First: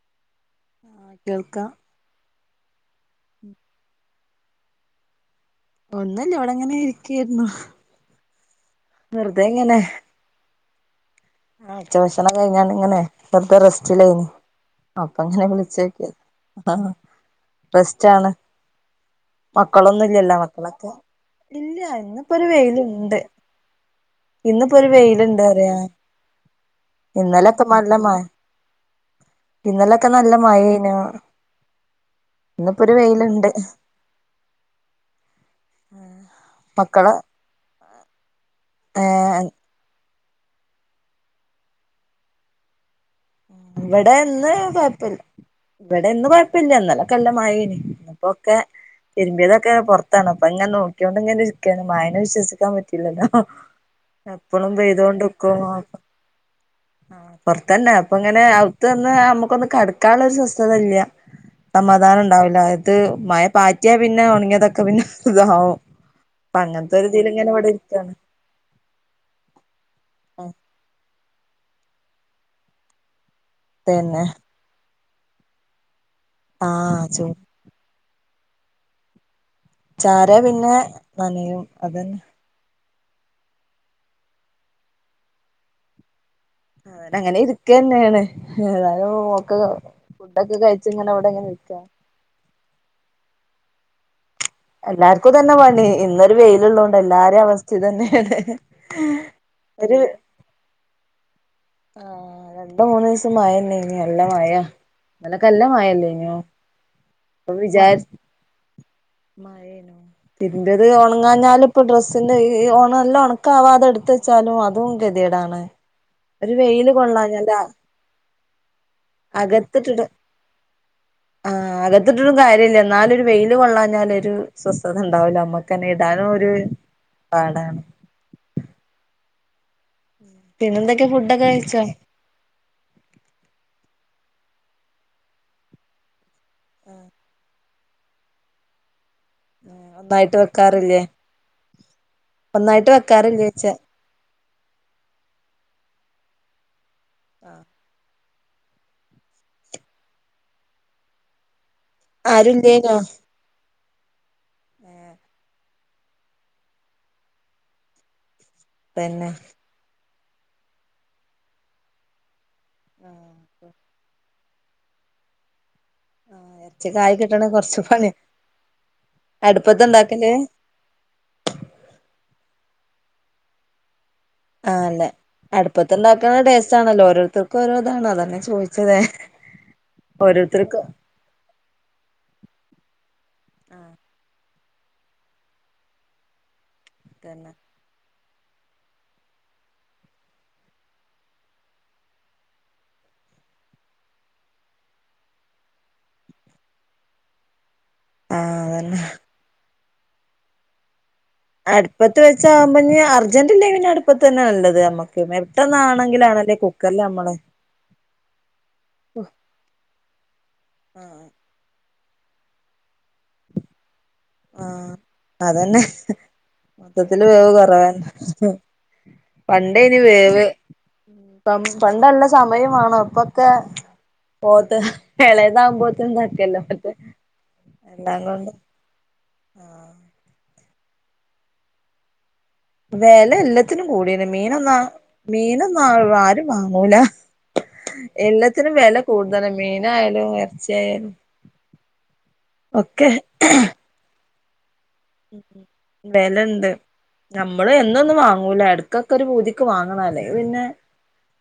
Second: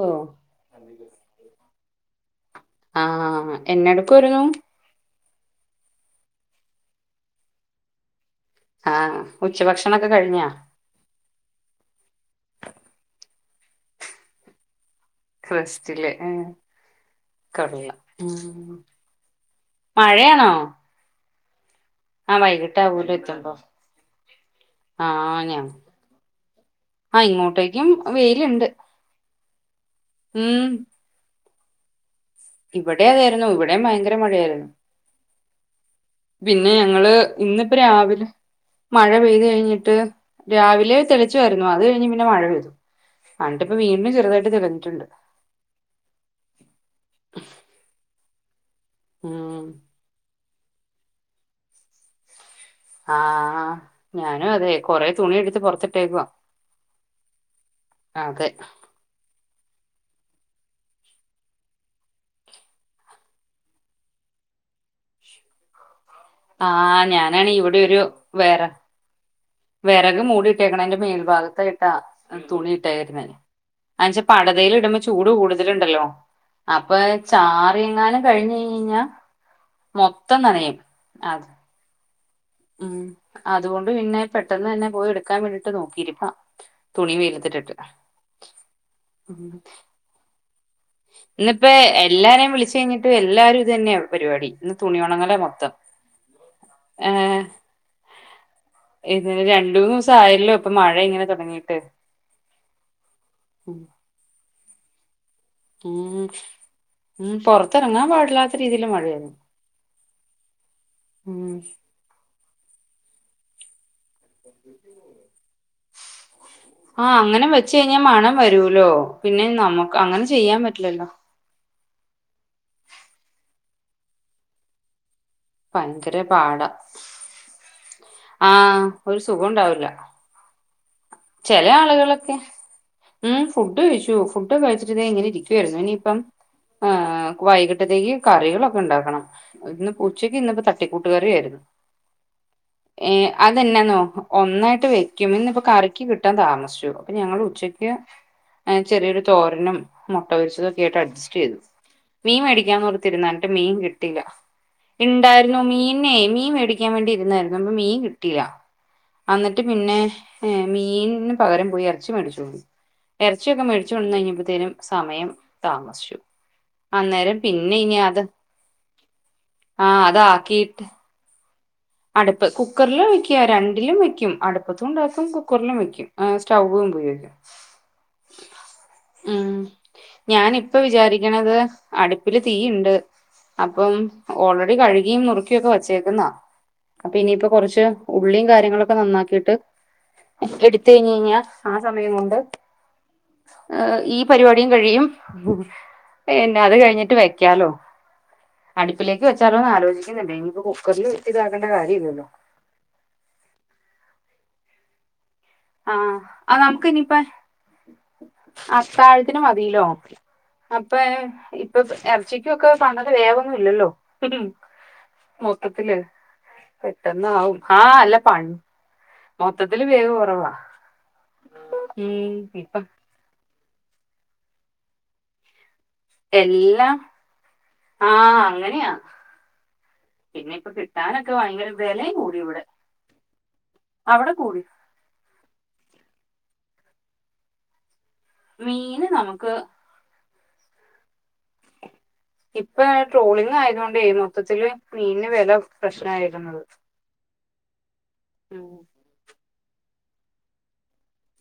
ഓ. ആഹ് കേൾക്കാം. ആഹ് എന്നടക്കോരു. ഒന്നുല്ല ഇവിടെങ്ങനെ ഇരിക്കായിരുന്നു. ആഹ് വെറുതെ ഇങ്ങനെ ഉച്ചഭക്ഷണൊക്കെ കഴിഞ്ഞാ? ആഹ് ഉച്ചഭക്ഷണം കഴിഞ്ഞാണ്ട് ഇങ്ങനെ വെറുതെ റസ്റ്റിലായിന്. അപ്പ അങ്ങനെ വിളിച്ചോക്കിയ റെസ്റ്റില് ഏഹ് ആഹ് കൊള്ളാം റെസ്റ്റാണ്. ഉം മക്കളൊന്നുംഇല്ലല്ലോ മഴയാണോ മക്കളൊക്കെ ഇല്ല. ഇന്നിപ്പോ ആ ഒരു വൈകിട്ടാവൂലോ വെയിൽണ്ട് എത്തുമ്പോ ഇന്നിപ്പോ ഒരു വെയിൽണ്ട് ഞാൻ പറയാ. ആഹ് ഇന്നലെക്കെ ഇങ്ങോട്ടേക്കും നല്ല മഴ വെയിൽണ്ട്. ഇന്നലൊക്കെ നല്ല മഴയിന്നു. ഇവിടെ അതായിരുന്നു ഇവിടെയും ഭയങ്കര മഴയായിരുന്നു. പിന്നെ ഞങ്ങള് മക്കള് ഇന്നിപ്പോ രാവിലെ മഴ ഏഹ് പെയ്ത് കഴിഞ്ഞിട്ട്. രാവിലെ തെളിച്ചുയായിരുന്നു അത് കഴിഞ്ഞ് പിന്നെ മഴ പെയ്തു. എന്നിട്ടിപ്പോ വീണ്ടും ഇവിടെ ചെറുതായിട്ട് ഇന്ന് തെളിഞ്ഞിട്ടുണ്ട് കുഴപ്പില്ല. ഇവിടെ ഇന്ന് കൊഴപ്പില്ല ഇന്നലെ ഒക്കെ നല്ല മഴയ്ന്ന് അപ്പോ ഉം തിരുമ്പിയതൊക്കെ പുറത്താണ് അപ്പൊ ഇങ്ങനെ നോക്കിയോണ്ട് ഇങ്ങനെയി രിക്കാണ് മഴനെ വിശ്വസിക്കാൻ പറ്റി ല്ലല്ലോ ആഹ് ഞാനും അതെ എപ്പളും കൊറേ തുണി പെയ്തൊണ്ട്ക്കും. എടുത്ത് പൊറത്തിട്ടേക്കുവാ ആഹ് പോറത്തന്നെ അപ്പൊ ഇങ്ങനെ അതെ അവ്ത്തൊന്ന് നമ്മുക്കൊന്ന് കടക്കാനുള്ള ഒരു സ്വസ്ഥതയില്ല. സമാധാനം ഉണ്ടാവില്ല ഇത് മഴ പാറ്റിയൽ പിന്നെ ഒണങ്ങിയതൊക്കെ പിന്നെ ഉതാവും. [inaudible] ആഹ് ഞാനാണ് ഇവിടെ ഒരു വേറെ വെറക് മൂടിട്ടേക്ക്ണ്ന്റെ മേൽഭാഗത്തായിട്ടാ തുണിയിട്ടെക്ക്ണേത്. അയ്ച്ച പിന്നെ പടതൽ ഇടുമ്പോ ചൂട് കൂടുതലുണ്ടല്ലോ ആ അപ്പൊ ചൂ ചാറിങ്ങാട്. കഴിഞ്ഞഞ്ഞ്ഞ്ഞാ. ചാരെ പിന്നെ അത് നനയും അതന്നെ. ഉം അതുകൊണ്ട് പിന്നെ പെട്ടെന്ന് തന്നെ പോയി എടുക്കാൻ വേണ്ടിട്ട് നോക്കിയിരിപ്പാ. ആഹ് തുണി ഇവിടെ അങ്ങനെ വെയിലത്തിട്ടിട്ട് ഇരിക്കന്നെയാണ് ഏതാലും ഉം. നോക്ക. ഫുഡ്ഒക്കെ കഴിച്ച് ഇവിടെ ഇങ്ങനെ ഇരിക്കാ. എല്ലാരെയും വിളിച്ച് കഴിഞ്ഞിട്ട് എല്ലാരും ഇത് തന്നെയെ പരിപാടി. ഇന്ന് തുണി ഒണങ്ങലാ എല്ലാർക്കുംഇതന്നെ മൊത്തം പണി ഇന്നൊരു വെയിൽ ഉള്ളൊണ്ട് എല്ലാരെയും അവസ്ഥ ഇതന്നെയാണ്. ഇത് രണ്ട് മൂന്ന് ഒരു ദിവസം ആയല്ലോ ഇപ്പൊ മഴ ഇങ്ങനെ തുടങ്ങീട്ട്. ആഹ് രണ്ട് മൂന്ന് ദിവസം മഴന്നെയിന്ന് നല്ല മഴയെ. ഇന്നലെക്ക ഉം. നല്ലമഴഅല്ലയ്നോ അപ്പൊ വിചാരി രീതിൽ മഴയെ. മഴയെന്നു ഉം തിരുപിയത്ഉണങ്ങാഞ്ഞാലും ഇപ്പൊ ഡ്രസ്സിന്റെ ഈ ഈനല്ല ഉണക്കാവാതെടുത്ത് വച്ചാലും അതും ഗതികേടാണ്. ഒരു വെയില്. ആഹ് അങ്ങനെ കൊള്ളാഞ്ഞാല് വെച്ച് കഴിഞ്ഞാൽ മണം വരൂലോ പിന്നെ നമ്മുക്ക് അകത്തിട്ടിട്ട് അങ്ങനെ ചെയ്യാൻ പറ്റില്ലല്ലോ? ആഹ് അകത്തിട്ടിട്ടും കാര്യല്ല ഇന്നാലൊരു വെയില് കൊള്ളാഞ്ഞാൽ ഒരു സ്വസ്ഥത ഉണ്ടാവില്ല നമ്മക്ക്. തന്നെ ഭയങ്കര ഇടാന് ഒരു പാടാ പാടാണ്. ആഹ് ഒരു സുഖം ഉണ്ടാവില്ല. പിന്നെന്തൊക്കെ ഫുഡ്. ചെല ആളുകൾ. ഹെ ഉം ഫുഡ് കഴിച്ചു ഫുഡ്‌ കഴിച്ചിട്ട് ഇങ്ങനെ ഇരിക്കുവായിരുന്നു ഇനിയിപ്പം. ആഹ് വൈകിട്ടത്തേക്ക് കറികളൊക്കെ ഉണ്ടാക്കണം. ഇന്ന്പ്പ ഉച്ചക്ക് ഒന്നായിട്ട് ഇന്നിപ്പോ വെക്കാറില്ലേ തട്ടിക്കൂട്ടുകറി യായിരുന്നു ഒന്നായിട്ട് ഏഹ് വെക്കാറില്ലേയ്ച്ച അതെന്നാന്നോ. ഒന്നായിട്ട് വെക്കും ഇന്ന്പ്പോ കറിക്ക് കിട്ടാൻ താമസിച്ചു അപ്പൊ ഞങ്ങൾ ഉച്ചക്ക്. ചെറിയൊരുതോരനുംമുട്ടപൊരിച്ചതൊക്കെ ആയിട്ട് അഡ്ജസ്റ്റ് ചെയ്തു. മീ ആരുല്ലേനോ മേടിക്കാന്നോർത്തിരുന്ന് ന്നട്ട് മീൻ കിട്ടിയില്ല ഏഹ് ഇണ്ടായിരുന്നു മീനേ മീൻ മേടി ക്കാൻ വേണ്ടിയിരുന്നായിരുന്നു ന്ന് മീ കിട്ടിയില്ല പിന്നെ എന്നിട്ട് പിന്നെ മീന് പകരം പോയി എറച്ചി മേടിച്ചൊണ്ടന്നു എറച്ചിയൊക്കെ ആഹ് മേടി കൊടന്നഴിഞ്ഞപ്പോത്തേനും സമയം താമസിച്ചു ആഹ് എറച്ചിക്കായി അന്നേരം കിട്ടണെ പിന്നെ കൊറച്ച് ഇനി പണിയാ അത് ആഹ അടുപ്പത്ത്ണ്ടാക്കല് അതാക്കി അടുപ്പ് കുക്കറിലാ വയ്ക്കാ രണ്ടിലും വയ്ക്കും ആഹ് അല്ല അടുപ്പത്തണ്ടാക്കും കുക്കറിലും വെക്കും അടുപ്പത്ത്ണ്ടാക്കണ ടേസ്റ്റ് സ്റ്റൗവും ആണല്ലോ ഉപയോഗിക്കും ഓരോരുത്തർക്കും ഓരോ ഇതാണ് അതന്നെ ചോദിച്ചത് ഉം ഞാന്പ്പ ഓരോരുത്തർക്കും വിചാരിക്ക ണത് അടുപ്പില് തീണ്ട് അപ്പം ആഹ് ഓൾറെഡി കഴുകിയ നുറു ക്കിയൊക്കെ വച്ചേക്കുന്നാ അപ്പൊ ഇനിയിപ്പോ തന്നെ കൊറച്ച് ഉള്ളിയും കാര്യങ്ങളൊക്കെ നന്നാക്കിട്ട് എടുത്ത് കഴിഞ്ഞഞ്ഞാ ആ സമയം കൊണ്ട് ഏ ഈ പരിപാടിയും കഴിയും പിന്നെ അത് കഴിഞ്ഞിട്ട് വെക്കാലോ ആഹ് അതന്നെ അടുപ്പിലേക്ക് വെച്ചാലോന്ന് ആലോചിക്കുന്നുണ്ട് ഇനിപ്പോ കുക്കറിൽ ഇട്ടിതാ അടുപ്പത്ത് വെച്ചാകുമ്പോ ഞ്ഞി അർജന്റ്ണ്ടെ പിന്നെ അടുപ്പത്തെന്നെ നല്ലത് നമ്മക്ക് ആ പെട്ടെന്നാണെങ്കിലാണല്ലേ അത് നമുക്ക് കുക്കറില് ഇനിയിപ്പ നമ്മള് അത്താഴത്തിന് മതിലോ. അപ്പേ ആഹ് ഇപ്പൊ എർച്ചിക്കൊക്കെ പണ്ടത്തെ വേവൊന്നും ഇല്ലല്ലോ. ആഹ് അതന്നെ മൊത്തത്തില് മൊത്തത്തില് പെട്ടെന്ന് വേവ് ആവും ആ കൊറവന്നെ അല്ല പ ഹും മൊത്തത്തില് പണ്ടേനി വേവ് കുറവാ പം പണ്ട് നല്ല ഉം സമയം ഇപ്പം വേണം പ്പൊ ക്കെ പോത്ത് എളേതാവുമ്പോ ക്ക്ന്നാക്കെല്ലോ മറ്റേ എല്ലാംകൊണ്ടും വെലയാ പിന്നെ ഇപ്പൊ കിട്ടാനൊക്കെ ഭയങ്കര വെല്യേം കൂടി ഇവിടെ. വെല എല്ലാത്തിനും കൂടീണ് അവിടെ മീന് കൂടി ന്നാ. മീനൊന്നും അഹ് ആരും വാങ്ങൂല. എല്ലത്തിനും വെല മീന് കൂട്തലാ നമുക്ക് മീ മീനായാലും എർച്ചിയാലും ഇപ്പേ ട്രോളിങ് ആയതോണ്ടെയ് മൊത്തത്തില്. മീനിന് ഉം വില ഉം പ്രശ്നായിരുന്നത് വെലണ്ട് നമ്മള് എന്നെന്നും വാങ്ങൂല. ഉം എട് കൊക്കെ ഒരു പൂതിക്ക് വാങ്ങ്ണാല്ലേ അല്ലേ പിന്നെ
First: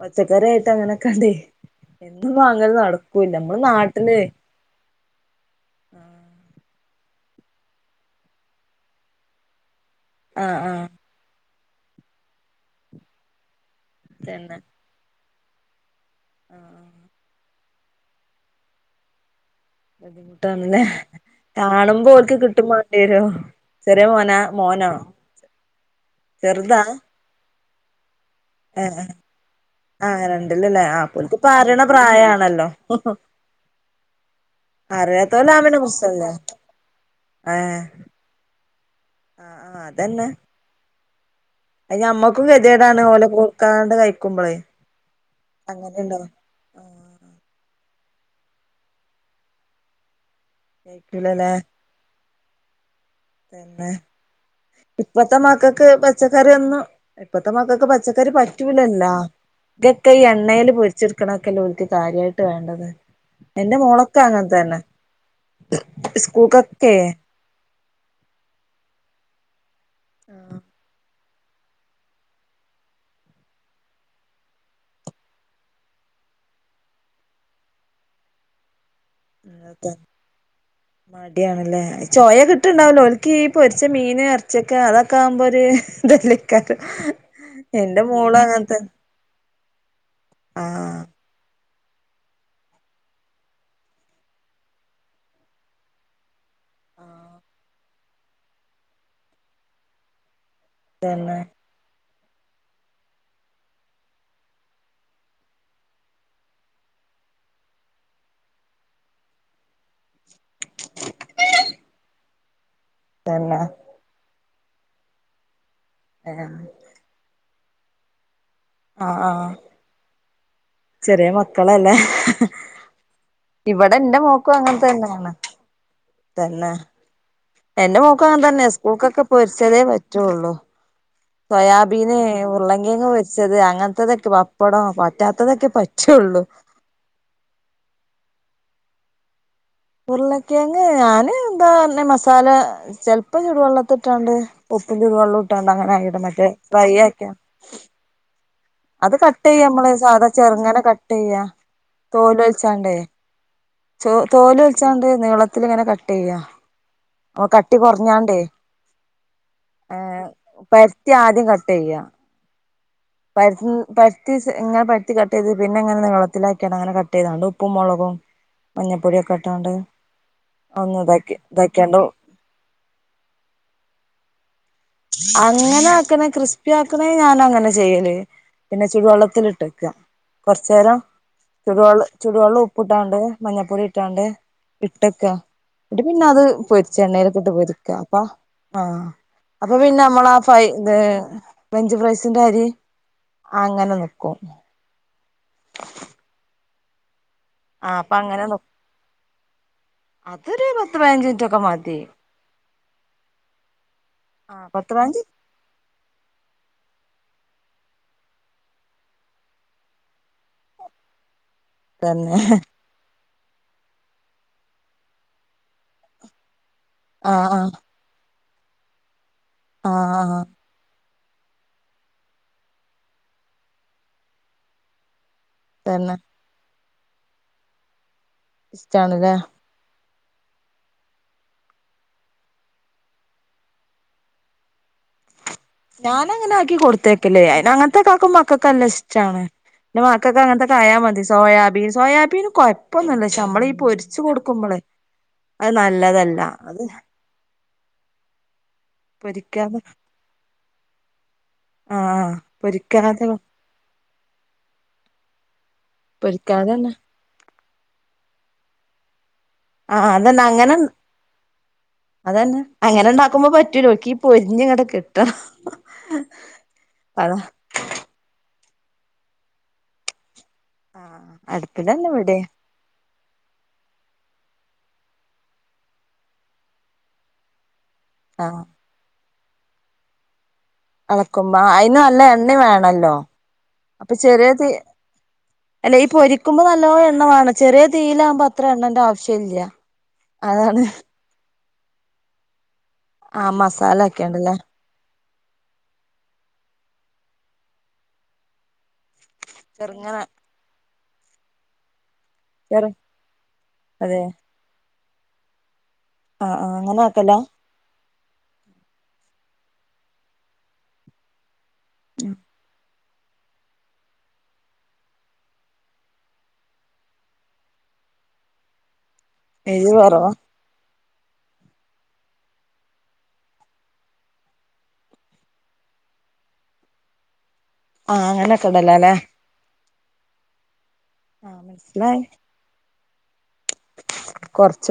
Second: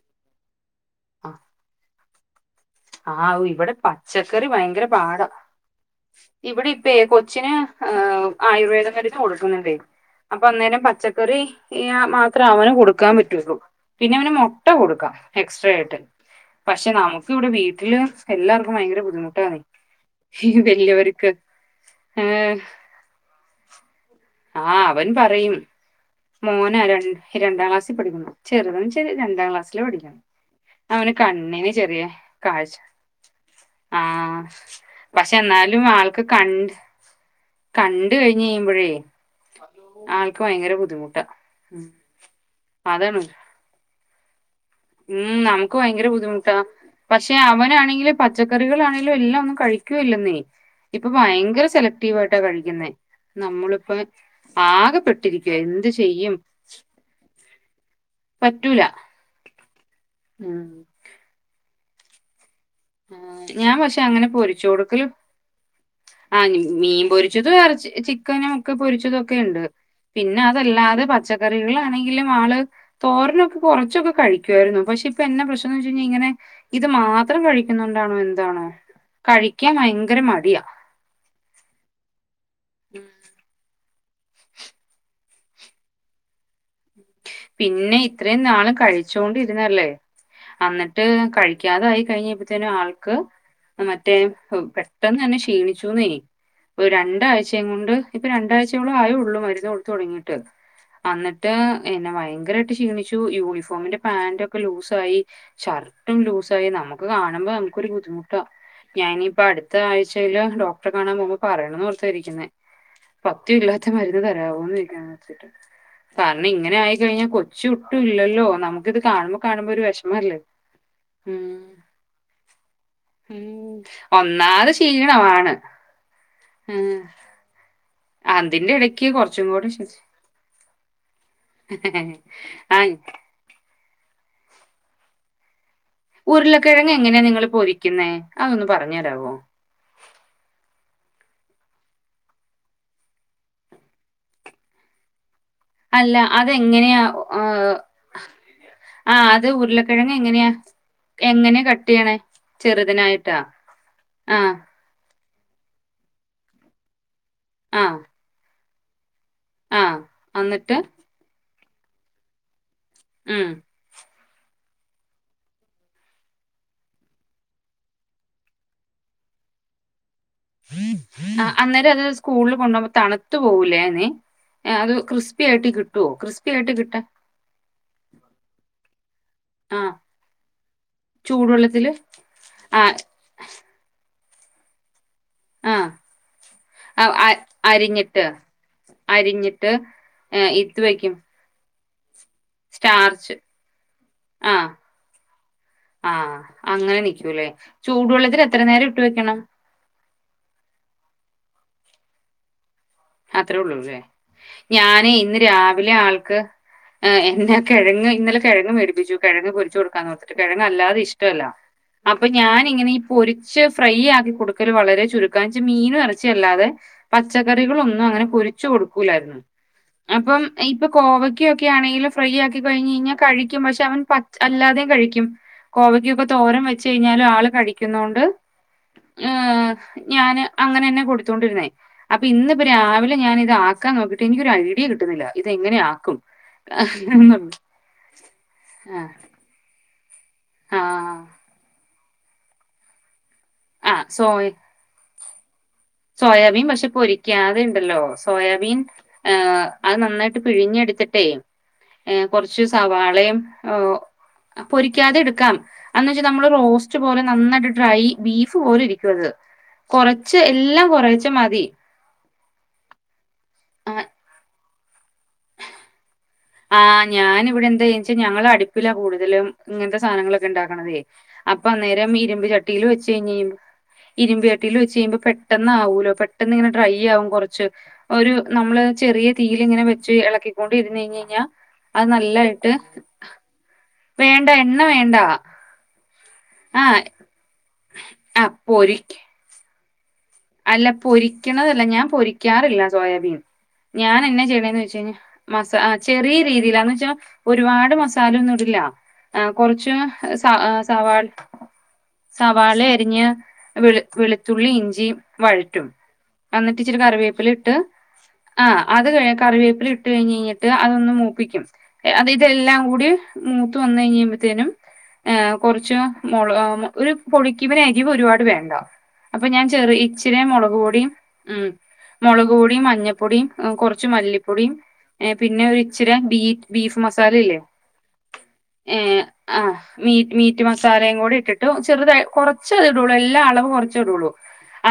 പച്ചക്കറിയായിട്ട് അങ്ങനൊക്കാണ്ട് എന്നും വാങ്ങല് നടക്കൂ ആവു ഇവിടെ പച്ചക്കറി ഭയങ്കര പാടാ ഇവിടെ ഇപ്പേയ് കൊച്ചിന് ആയുർവേദ മരുന്ന് കൊടുക്കുന്നുണ്ടേ. അപ്പൊ ആഹ് അന്നേരം ആഹ് പച്ചക്കറി ഇയേ മാത്രെ അവന് കൊടുക്കാൻ പറ്റുള്ളു. പിന്നെ അവന് തന്നെ മൊട്ട കൊടുക്ക എക്സ്ട്രാ ആയിട്ട് ആഹ് പക്ഷെ നമുക്ക് ഇവിടെ വീ ക്കിയ എല്ലാവർക്കും ഭയങ്കര ബുദ്ധിമുട്ടാണേയ് ബുദ്ധിമുട്ടാന്ന്ല്ലെ കാണുമ്പോ ഓൽക്ക് ഏഹ് കിട്ടും മാണ്ടിരും. ചെറിയ മോനാ ആ മോനോ. അവൻ പറയും മോനാ ചെറുതാ രൺ രണ്ടാം ക്ലാസ്സിൽ പഠിക്കുന്നു. ചെറുതും ഏഹ് ചെ രണ്ടാം ക്ലാസ്സില് പടിക്കണ് ആഹ് രണ്ടിലല്ലേ ആഹ് അവന് അപ്പോൽക്കിപ്പ കണ്ണിന് അറിയണ ചെറിയ പ്രായാണല്ലോ കാഴ്ച ആഹ് പക്ഷെ അറിയാത്തോലാവുമ്പോ എന്നാലും പ്രശ്നല്ല ആൾക്ക് കണ്ട് ഏഹ് കണ്ട് കഴിഞ്ഞയ്യുമ്പഴേ ആഹ് ആഹ് ആൾക്ക് ഭയങ്കര ബുദ്ധിമുട്ടാ. ഉം അയ് ഞമ്മക്കും കെതിയേടാണ് അതാണ് ഓലെ കൊട്ക്കാണ്ടെ കഴിക്കുമ്പളേയ്. ഉം നമുക്ക് ഭയങ്കര ബുദ്ധിമുട്ടാ. ആഹ് പക്ഷെ അവനാണെങ്കില് പച്ചക്കറികളാണെങ്കിലും എല്ലാം ഒന്നും കഴിക്കൂല്ലെന്നേ ഇപ്പ കഴിക്കൂലല്ലേ ഭയങ്കര സെലക് ട്ടീ വട്ടാ കഴിക്കുന്നേ തന്നെ നമ്മള്പ്പ ഇപ്പത്തെ ആകെപ്പെട്ടിരിക്കുവ മക്കൾക്ക് എന്ത് ചെയ്യും. പച്ചക്കറി ഒന്നും ഇപ്പത്തെ മക്കൾക്ക് പച്ചക്കറി പറ്റൂല പറ്റൂലല്ലാ. ഇതൊക്കെ ഈ എണ്ണയിൽ ഉം പൊരിച്ച്ട്ക്ക്ണൊക്കെല്ലേ ഒല്ക്ക് കാര്യയിട്ട് വേണ്ടത്. ഞാൻ എന്റെ പക്ഷെ മോളൊക്കെ അങ്ങനെ അങ്ങനെത്ത പൊരിച്ചു തന്നെ, കൊടുക്കല് ആഹ് സ്കൂക്കൊക്കെ മീൻ ചിക്കനും ഓക്കേ പൊരിച്ചതൊക്കെ ഉണ്ട് പിന്നെ അതല്ലാതെ പച്ച കറികളാണെങ്കിലും ആള് തോരനൊക്കെ കുറച്ചൊക്കെ കഴിക്കുവാരുന്നു പക്ഷെ ഇപ്പൊ എന്നാ പ്രശ്നം എന്ന് വെച്ച് കഴിഞ്ഞാൽ ഇങ്ങനെ ഇത് മാത്രം കഴി ക്കാണ്ടാണോ എന്താണോ കഴിക്കാൻ ഭയങ്കര മടിയാ മടിയാണല്ലേ, ചോയ കിട്ടുണ്ടാവല്ലോ, ഓനിക് ഈ പൊരിച്ച മീൻ ഇറച്ചി ഒക്കെ അതൊക്കെ ആവുമ്പോ ഒരുതല്ലേയ്കാരം എന്റെ മോള് അങ്ങനതന്നെ വച്ചൊണ്ടിരുന്നല്ലേ അന്നിട്ട് കഴിക്കാതായി കഴിഞ്ഞപ്പോഴുത്തേന് ആൾക്ക് മറ്റേ പെട്ടെന്ന് തന്നെ ക്ഷീണിച്ചുന്നേ. ഒരു രണ്ടാഴ്ചയും കൊണ്ട്, ഇപ്പൊ രണ്ടാഴ്ചയോളം ആയള്ളൂ മരുന്ന് കൊടുത്ത് തുടങ്ങിയിട്ട് എ തന്നെ ന്നിട്ട് പിന്നെ ഭയങ്കരമയിട്ട് ക്ഷീണിച്ചു, യൂണിഫോമിന്റെ പാന്റ് ഒക്കെ ലൂസായി ഷർട്ടും ലൂസായി നമുക്ക് കാണുമ്പോ നമുക്കൊരു ബുദ്ധിമുട്ടാ ഞാനിപ്പോ അടു അത്ത ആഴ്ചൽ ഡോക്ടറെ കാണാൻ പോകുമ്പോൾ പറയണം ഓർത്ത ഇരിക്കുന്നേ പദ്യം തന്നെ ഇല്ലാത്ത മരുന്ന് തരാമോന്ന് [inaudible] ഇങ്ങനെ ആയി കഴിഞ്ഞാൽ കൊച്ചു ഒട്ടും ഇല്ലല്ലോ, നമുക്കിത് ആഹ് കാണുമ്പോ, ആഹ് കാണുമ്പോ ഒരു വെ ഷമല്ലേ ചെറിയ മക്കളല്ലേ ഇവിടെ എന്റെ മോക്കും ഒന്നാത് അങ്ങനെ തന്നെയാണ് ക്ഷീണമാണ് തന്നെ, ആഹ്. എന്റെ മോൾക്ക് അങ്ങനെ തന്നെ, അതിന്റെ ഇടയ്ക്ക് സ്കൂൾക്കൊക്കെ കുറച്ചും കൂടി പൊരിച്ചതേ ശ് പറ്റുള്ളൂ സോയാബീന് ആ ഉള്ളങ്കിയങ് വെച്ചത് അങ്ങനത്തതൊക്കെ പപ്പടം പറ്റാത്തതൊക്കെ പ ഉരുളക്കിഴങ്ങ് എങ്ങനെയാ നിങ്ങള് പൊരിക്കുന്നെ? അതൊന്നന്ന് പറഞ്ഞ് തരാമോ ഉരുളകിഴങ്ങ് ഞാന് ന്താ ന്ന മസാല ചിലപ്പ ചൂടുവെള്ളത്തി ഇട്ടാണ്ട് ഉപ്പും ചുടുവെള്ളം ഇട്ടാണ്ട് അങ്ങനെ ആയിട്ട മറ്റേ ഫ്രൈ ആക്ക അങ്ങനെയാ ആഹ് അത് ചെയ്യ നമ്മള് ഉരുളക്കിഴങ്ങ് സാധാ എങ്ങനെയാ, ചെറുങ്ങനെ കട്ട് ചെയ്യ എങ്ങനെയാ കട്ട് ചെയ്യണേ ചെറുതിനായിട്ട? തോ തോല് വെച്ചാണ്ട് നീളത്തില് ഇങ്ങനെ കട്ട് ചെയ്യാ ഓ കട്ടി ആ കുറഞ്ഞാണ്ടേ ആ എഹ് എന്നിട്ട് പരു ആദ്യം കട്ട് ചെയ്യ, ഉം [unintelligible] പരുത്തിങ്ങനെ പരുത്തി കട്ട് ചെയ്ത് പിന്നെ ഇ ങ്ങനെ നീളത്തിലാക്കിട്ട് അങ്ങെ കട്ട ചെയ്തണ്ട് ഉപ്പും മുളകും മഞ്ഞപ്പൊടിയൊക്കെ ഇട്ടാണ്ട് ഒന്ന് ഇതാക്കി ആ അന്നേരം ഇതാക്കാണ്ട് അത് സ്കൂളിൽ കൊണ്ടു പോകുമ്പോ തണുത്തു പോകൂലേ ന്നെ അങ്ങനെ ആക്കണേ, ക്രിസ്പി ആയിട്ട് കിട്ടാൻ ആക്കണേ ഞാന അങ്ങന ചെയ്യല് പിന്നെ ചുടുവെള്ളത്തിലിട്ട് ആ വെക്ക കുറച്ച നേരം ചൂടുവെള്ളത്തില് ചൂടുവെള്ളം, ചൂടുവെള്ളം ഉപ്പ് ആ ഇട്ടാണ്ട് മഞ്ഞപ്പൊടി ഇട്ടാണ്ട് ഇട്ടക്ക ആ ഏന്നിട്ട് പിന്നെ അത് പൊരിച്ച് ആ അ എണ്ണയിലൊക്കെ ഇട്ട് പൊരിക്ക അപ്പ അരിഞ്ഞിട്ട് ആഹ് അരിഞ്ഞിട്ട് അപ്പൊ പിന്നെ നമ്മള ആ ഏഹ് ഫൈ ഇത് വെക്കും വെഞ്ച് ഫ്രൈസിന്റെ അരി സ്റ്റാർച്ച് അങ്ങനെ നിക്കും ആഹ് ആഹ്, അങ്ങനെ നിക്കൂലേ, ആ അപ്പൊ ചൂടുവേള്ളത്തിൽ അങ്ങനെ നി എത്ര നേരം ഇട്ട് വെക്കണം? അതൊരു പത്ത് പതിനഞ്ച് മിനിറ്റൊക്കെ മതി അത്രേ ഉള്ളല്ലേ ആഹ് പത്ത് ഞാന് പതിനഞ്ച് ഇന്ന് രാവിലെ ആൾക്ക് ഏഹ് എന്നാ കിഴങ്ങ് ഇന്നലെ കിഴങ്ങ് മേടിപ്പിച്ചു കിഴങ്ങ് പൊരിച്ച് കൊടുക്കാന്ന് ഓർത്തിട്ട് കിഴങ്ങ് അല്ലാതെ ഇഷ്ടല്ല അപ്പൊ തന്നെ ഞാൻ ഇങ്ങനെ പൊരിച്ച് ഫ്രൈ ആക്കി കൊടുക്കല് വളരെ ചുരുക്ക ന്നുവെച്ച മീനും ഇറച്ചി അല്ലാതെ ആഹ് ആഹ് പച്ചക്കറികളൊന്നു അങ്ങനെ പൊരിച്ചു കൊടുക്കൂലായിരുന്നു, ആഹ് ആഹ് ഞാൻപ്പം ഇപ്പോ കോവയ്ക്കൊക്കെ യാണേ ലും ഫ്രൈ ആക്കി കഴിഞ്ഞ് കഴിഞ്ഞാ കഴിക്കും പക്ഷെ അവൻ പച്ചഅല്ലാതെയും കഴിക്കും തന്നെ കോവയ്ക്കൊക്കേ തോരം വെച്ച് കഴിഞ്ഞാല് ആള് കഴിക്കുന്നോണ്ട് ഇഷ്ടാണല്ലേ ഏഹ് ഞാന് അങ്ങനെ തന്നെ കൊടുത്തുകൊണ്ടിരുന്നേ അപ്പൊ ഇന്ന് ഇപ്പ രാവിലെ ഞാൻ ഇതക്കാൻ നോക്കിട്ട് എനിക്ക് ഒരു ഐഡിയ കിട്ടുന്നില്ല ഇതെങ്ങനെയാ. ഞാന് അങ്ങനെ ആക്കി കൊടുത്തേക്കല്ലേ, അയിന് അങ്ങനത്തെക്കാക്കുമ്പോൾ മക്കക്ക്കെ നല്ല ഇഷ്ടം ആണ് [unintelligible] അങ്ങനത്തെക്കായാ മതി സോയാബീൻ, സോയാബീൻ കുഴപ്പംന്നുല്ല, ശേ നമ്മളീ ആഹ് പൊരിച്ച് സോയ കൊടുക്കുമ്പോള് അത് നല്ലതല്ല സോയാബീൻ അത് പക്ഷെ പൊരിക്കാതെണ്ടല്ലോ, സോയാബീൻ ഏഹ് പൊരിക്കാതെ അത് നന്നായിട്ട് പിഴിഞ്ഞെടുത്തിട്ടേ ഏഹ് ആഹ് കൊർച്ച് പൊരിക്കാതെ സവാളേം ഓ പൊരിക്കാതെ എടുക്കാം അന്നൊന്ന് വെച്ചാ നമ്മള് പൊരിക്കാതെന്നെ റോസ്റ്റ് പോലെ നന്നായിട്ട് ഡ്രൈ ബീഫ് പോലഇരിക്കും അത് ആഹ് കൊറച്ച് അതെന്നെ എല്ലാം കൊറേച്ചെ മതി അതന്നെ അങ്ങനെ ഉണ്ടാക്കുമ്പോ പറ്റൂലേ ആഹ് ഇൻകിപൊരിഞ്ഞങ്ങട് കിട്ടണം ആഹ് അതാ ഞാനിവിടെന്തായ്യാച്ചാ ഞങ്ങൾ അടുപ്പില കൂടുതലും ഇങ്ങനത്തെ സാധനങ്ങളൊക്കെ ഇണ്ടാ ക്ണതേ ആഹ് അപ്പ അടുപ്പിലന്നെ അന്നേരം ഇരുമ്പ് ഇവിടേം ചട്ടീൽ വെച്ച് കഴിഞ്ഞ് കഴിയുമ്പോ ഇരുമ്പ് ചട്ടീൽ വെച്ച് കഴിയുമ്പോ പെട്ടന്നാവൂലോ. പെട്ടെന്ന് ഇങ്ങനെ ഡ്രൈ ആകും കൊറച്ച് ഒരു ആഹ് നമ്മള് ചെറിയ തീയില് ഇങ്ങനെ വെച്ച് ഇളക്കിക്കൊണ്ടിരുന്ന ഴിഞ്ഞ കുമ്മായിന്ന് നല്ലേഎണ്ണിം വേണല്ലോ വേണ്ട എണ്ണ വേണ്ട അല്ലെങ്കി പൊരിക്കുമ്പോ നല്ലോല ആഹ് എണ്ണ വേണം ചെറിയ തീയിലാകുമ്പോ ആഹ് അത്ര എണ്ണന്റെ പൊരി ആവശ്യം ഇല്യ അല്ല പൊരിക്കണതല്ല ഞാൻ പൊരിക്കാറില്ല സോയാബീൻ ആ മസാല ഞാനെന്നാ ഒക്കെണ്ടല്ലേ ചെയ്യണെന്ന് വെച്ച് കഴിഞ്ഞാ മസ ആഹ് ചെറിയ രീതിയില് ന്ന് ച്ചാ ഒരുപാട് മസാല ഒന്നും ഇടില്ല ആ കൊറച്ച് ചെറുങ്ങനെ സ സവാള ചെറു സവാളേം അരിഞ്ഞ് വെള് അതെ വെളുത്തുള്ളീം ഇഞ്ചിം വഴറ്റും ആ ആ അന്നിട്ട്ച്ചിരി അങ്ങനെ ആക്കല കറിവേപ്പിലെ ഇട്ട് ആ അത് കറിവേപ്പില ഇട്ട് കഴിഞ്ഞ് ഴിഞ്ഞിട്ട് അതൊന്ന് മൂപ്പിക്കും അ ത് ഇതെല്ലാം കൂടി മൂത്ത് വന്നകഴിഞ്ഞപത്തേനും ഏ കുറച്ച് മൊള ഒരു പൊടിക്ക് ഇവന് എരിവ് ഒരുപാട് വേണ്ട അപ്പൊ ഞാൻ ചെറു എരിവ് കുറവാ ഇച്ചിരി മൊളക്പൊടിയും ഉം മൊളക് പൊടീം മഞ്ഞപ്പൊടീം കൊർച്ച് മല്ലിപ്പൊടിം ഏ പിന്നെ ഒരു ഇച്ചിരി ബീറ്റ് ബീഫ് മസാലയില്ലേ ആഹ് അങ്ങനൊക്കെ ഏ ഇടല്ലൊലേ ആ മീറ്റ് മീറ്റ് മസാലയും കൂടി ആ ഇട്ടിട്ട് മനസ്സിലായി ചെറുതായി കൊറച്ചത് ഇടുള്ളൂ എല്ലാം അളവ് കൊറച്ച് ഇടുള്ളൂ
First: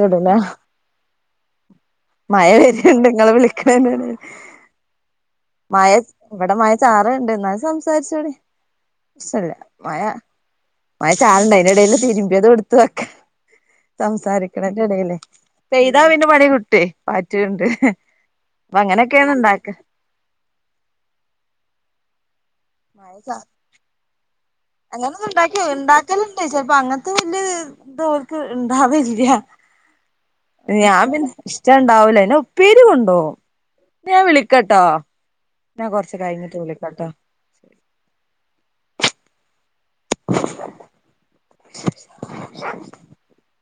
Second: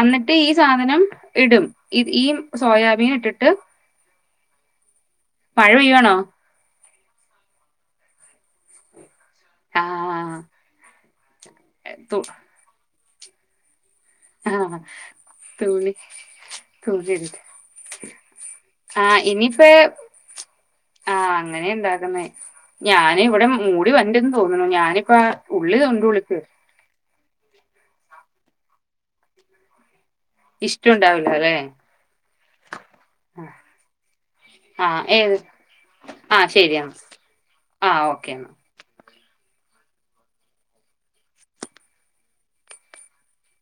എന്നിട്ട് ഈ സാധനം ഇടും ഇ ഈയ്യും മഴ വര്ണ്ട് സോയാബീൻ ഇങ്ങള് ഇട്ടിട്ട് വിളിക്കണേന്റെടേല് മഴ ഇവിടെ മഴ ചാറുനു ണ്ട് എന്നാലും സംസാരിച്ചോളീം വിഷയല്ല ആ മഴ മഴ ചാർണ്ടായിനി അയിന്റെടേൽ തു തിരുമ്പിയതും എടുത്ത് വക്ക ആ സംസാരിക്കണേന്റെ എടെലെ തുണി പെയ്താ പിന്നെ പണി കിട്ടുവേ, പാറ്റ്ണ്ട് അപ്പൊ ആഹ് അങ്ങനെയൊക്കെയാണ് ഇണ്ടാക്ക ഇനിപേ ആഹ് അങ്ങനെയാ ഇണ്ടാക്ക്ന്നേ മഴ ഞാന് ഇവിടെ മൂടി വണ്ട തോന്നുന്നു ഞാനിപ്പ ഉള്ളി [unintelligible] ഇപ്പ അങ്ങനത്തെ വല്യ ഇത് ഓൽക്ക് ഇണ്ടാവേല്ല്യ. ഇഷ്ടം ഞാൻ ഉണ്ടാവില്ല പിന്നെ അല്ലെ ഇഷ്ടം ഉണ്ടാവൂല. പിന്ന ഉപ്പേരി കൊണ്ടോവും. ഞാൻ വിളിക്കാട്ടോ. ഞാൻ കൊറച്ച് ആഹ് കഴിഞ്ഞിട്ട് ശരിയാണ് ആഹ് ഓക്കെ എന്നാ [inaudible]